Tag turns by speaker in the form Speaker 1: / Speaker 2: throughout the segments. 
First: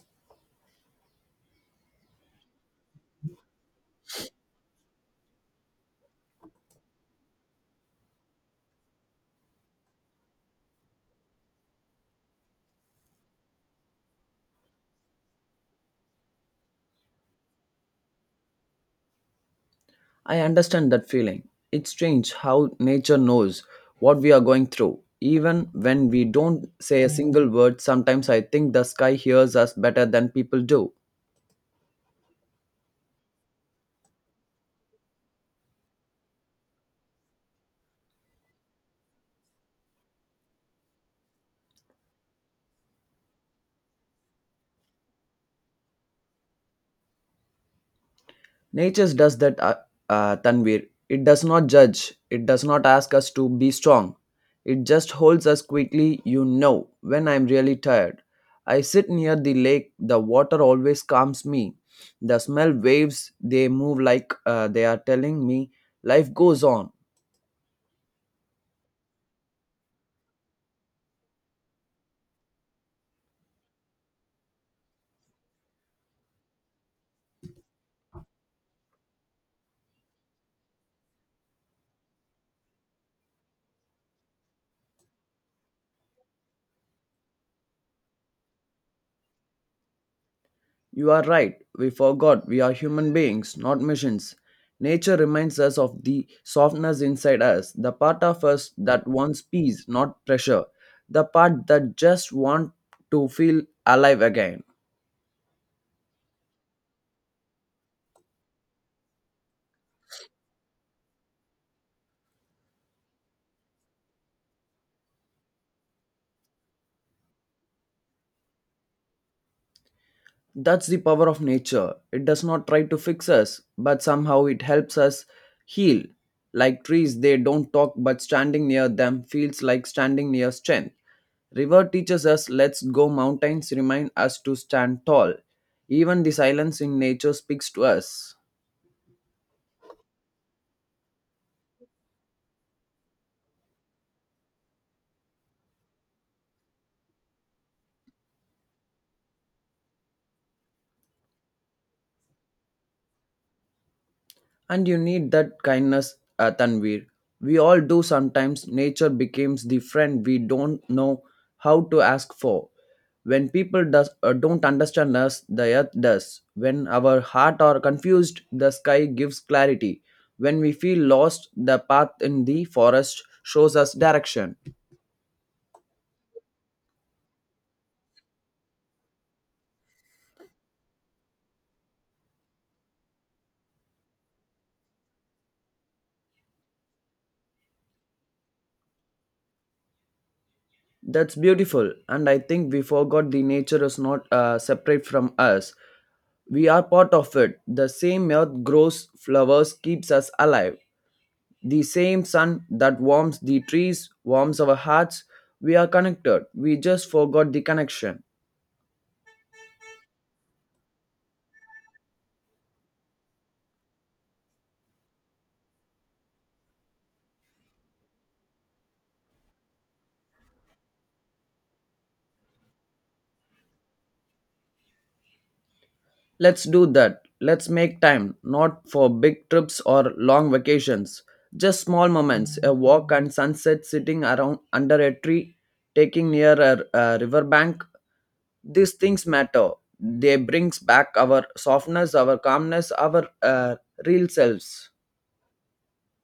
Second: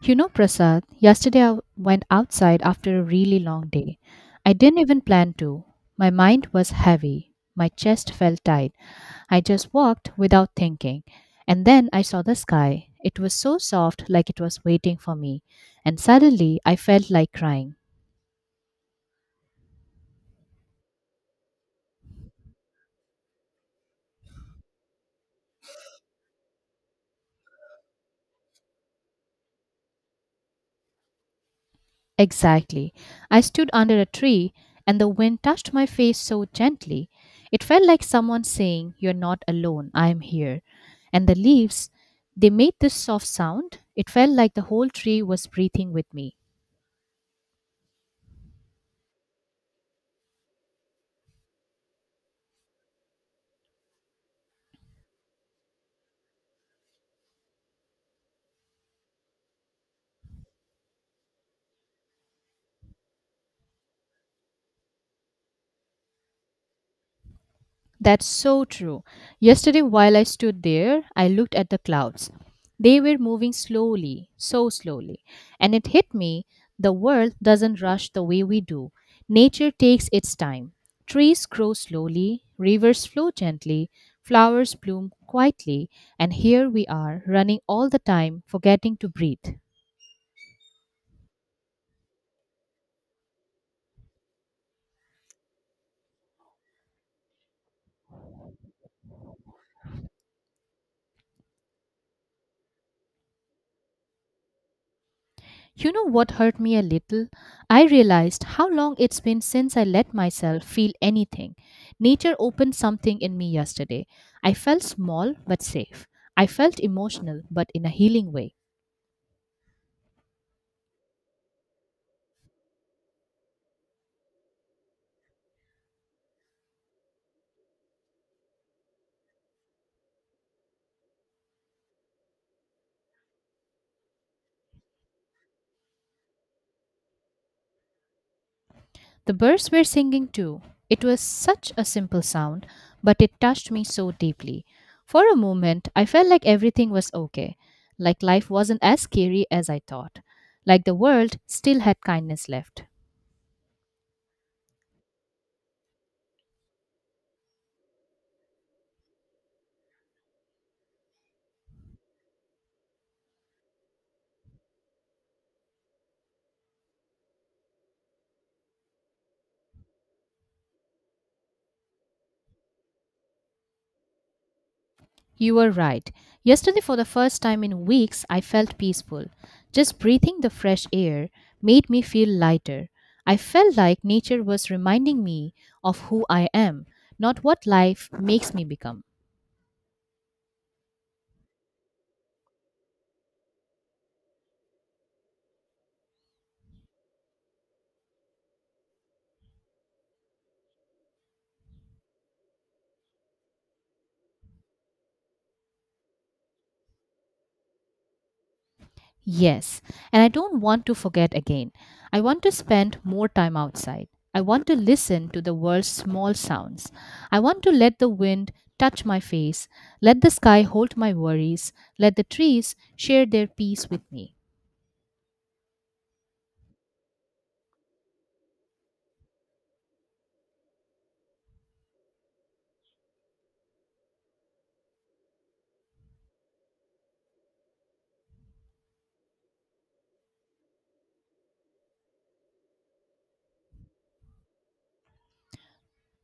Speaker 1: You know, Prasad, yesterday I went outside after a really long day. I didn't even plan to. My mind was heavy. My chest felt tight. I just walked without thinking. And then I saw the sky. It was so soft, like it was waiting for me. And suddenly I felt like crying.
Speaker 2: I understand that feeling. It's strange how nature knows what we are going through. Even when we don't say a single word, sometimes I think the sky hears us better than people do.
Speaker 1: Exactly. I stood under a tree and the wind touched my face so gently. It felt like someone saying, "You're not alone, I am here." And the leaves, they made this soft sound. It felt like the whole tree was breathing with me.
Speaker 2: Nature does that, Tanvir. It does not judge, it does not ask us to be strong. It just holds us quickly, you know, when I'm really tired. I sit near the lake, the water always calms me. The smell waves, they move like they are telling me life goes on.
Speaker 1: That's so true. Yesterday, while I stood there, I looked at the clouds. They were moving slowly, so slowly. And it hit me, the world doesn't rush the way we do. Nature takes its time. Trees grow slowly, rivers flow gently, flowers bloom quietly, and here we are running all the time, forgetting to breathe.
Speaker 2: You are right. We forgot we are human beings, not machines. Nature reminds us of the softness inside us, the part of us that wants peace, not pressure, the part that just wants to feel alive again.
Speaker 1: You know what hurt me a little? I realized how long it's been since I let myself feel anything. Nature opened something in me yesterday. I felt small but safe. I felt emotional but in a healing way.
Speaker 2: That's the power of nature. It does not try to fix us, but somehow it helps us heal. Like trees, they don't talk, but standing near them feels like standing near strength. River teaches us let's go, mountains remind us to stand tall. Even the silence in nature speaks to us.
Speaker 1: The birds were singing too. It was such a simple sound, but it touched me so deeply. For a moment, I felt like everything was okay, like life wasn't as scary as I thought, like the world still had kindness left.
Speaker 2: And you need that kindness, Tanvir. We all do sometimes. Nature becomes the friend we don't know how to ask for. When people does, don't understand us, the earth does. When our heart are confused, the sky gives clarity. When we feel lost, the path in the forest shows us direction.
Speaker 1: You were right. Yesterday, for the first time in weeks, I felt peaceful. Just breathing the fresh air made me feel lighter. I felt like nature was reminding me of who I am, not what life makes me become.
Speaker 2: That's beautiful. And I think we forgot the nature is not separate from us. We are part of it. The same earth grows flowers, keeps us alive. The same sun that warms the trees, warms our hearts. We are connected. We just forgot the connection.
Speaker 1: Yes, and I don't want to forget again. I want to spend more time outside. I want to listen to the world's small sounds. I want to let the wind touch my face, let the sky hold my worries, let the trees share their peace with me.
Speaker 2: Let's do that. Let's make time, not for big trips or long vacations, just small moments, a walk and sunset sitting around under a tree, taking near a riverbank. These things matter. They brings back our softness, our calmness, our real selves.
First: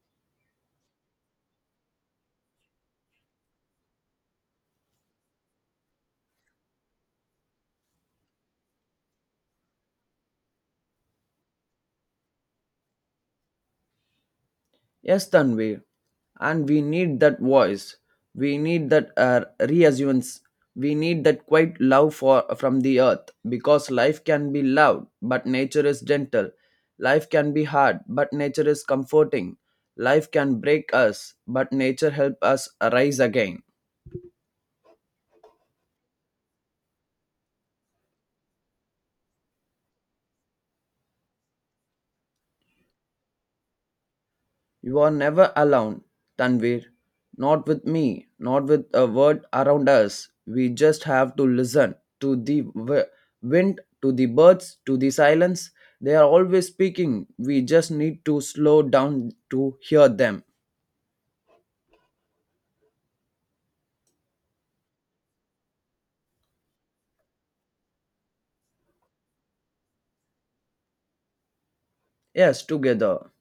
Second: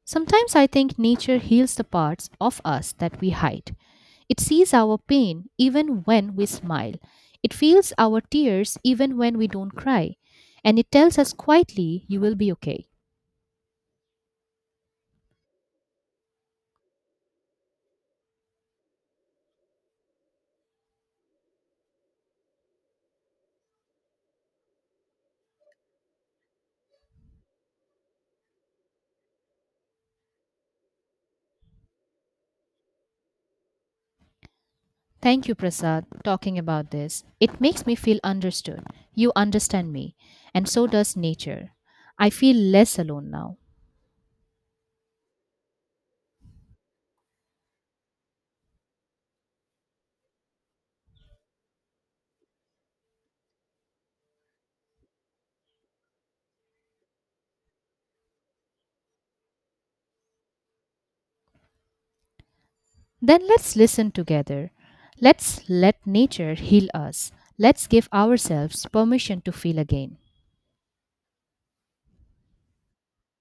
Speaker 1: Sometimes I think nature heals the parts of us that we hide. It sees our pain even when we smile. It feels our tears even when we don't cry. And it tells us quietly, "You will be okay."
Speaker 2: Yes, Tanvir. And we need that voice. We need that reassurance. We need that quiet love for from the earth because life can be loud, but nature is gentle. Life can be hard, but nature is comforting. Life can break us, but nature helps us arise again.
Speaker 1: Thank you, Prasad, talking about this. It makes me feel understood. You understand me, and so does nature. I feel less alone now.
Speaker 2: You are never alone, Tanvir. Not with me, not with a word around us. We just have to listen to wind, to the birds, to the silence. They are always speaking. We just need to slow down to hear them.
Speaker 1: Then let's listen together. Let's let nature heal us. Let's give ourselves permission to feel again.
Speaker 2: Yes, together.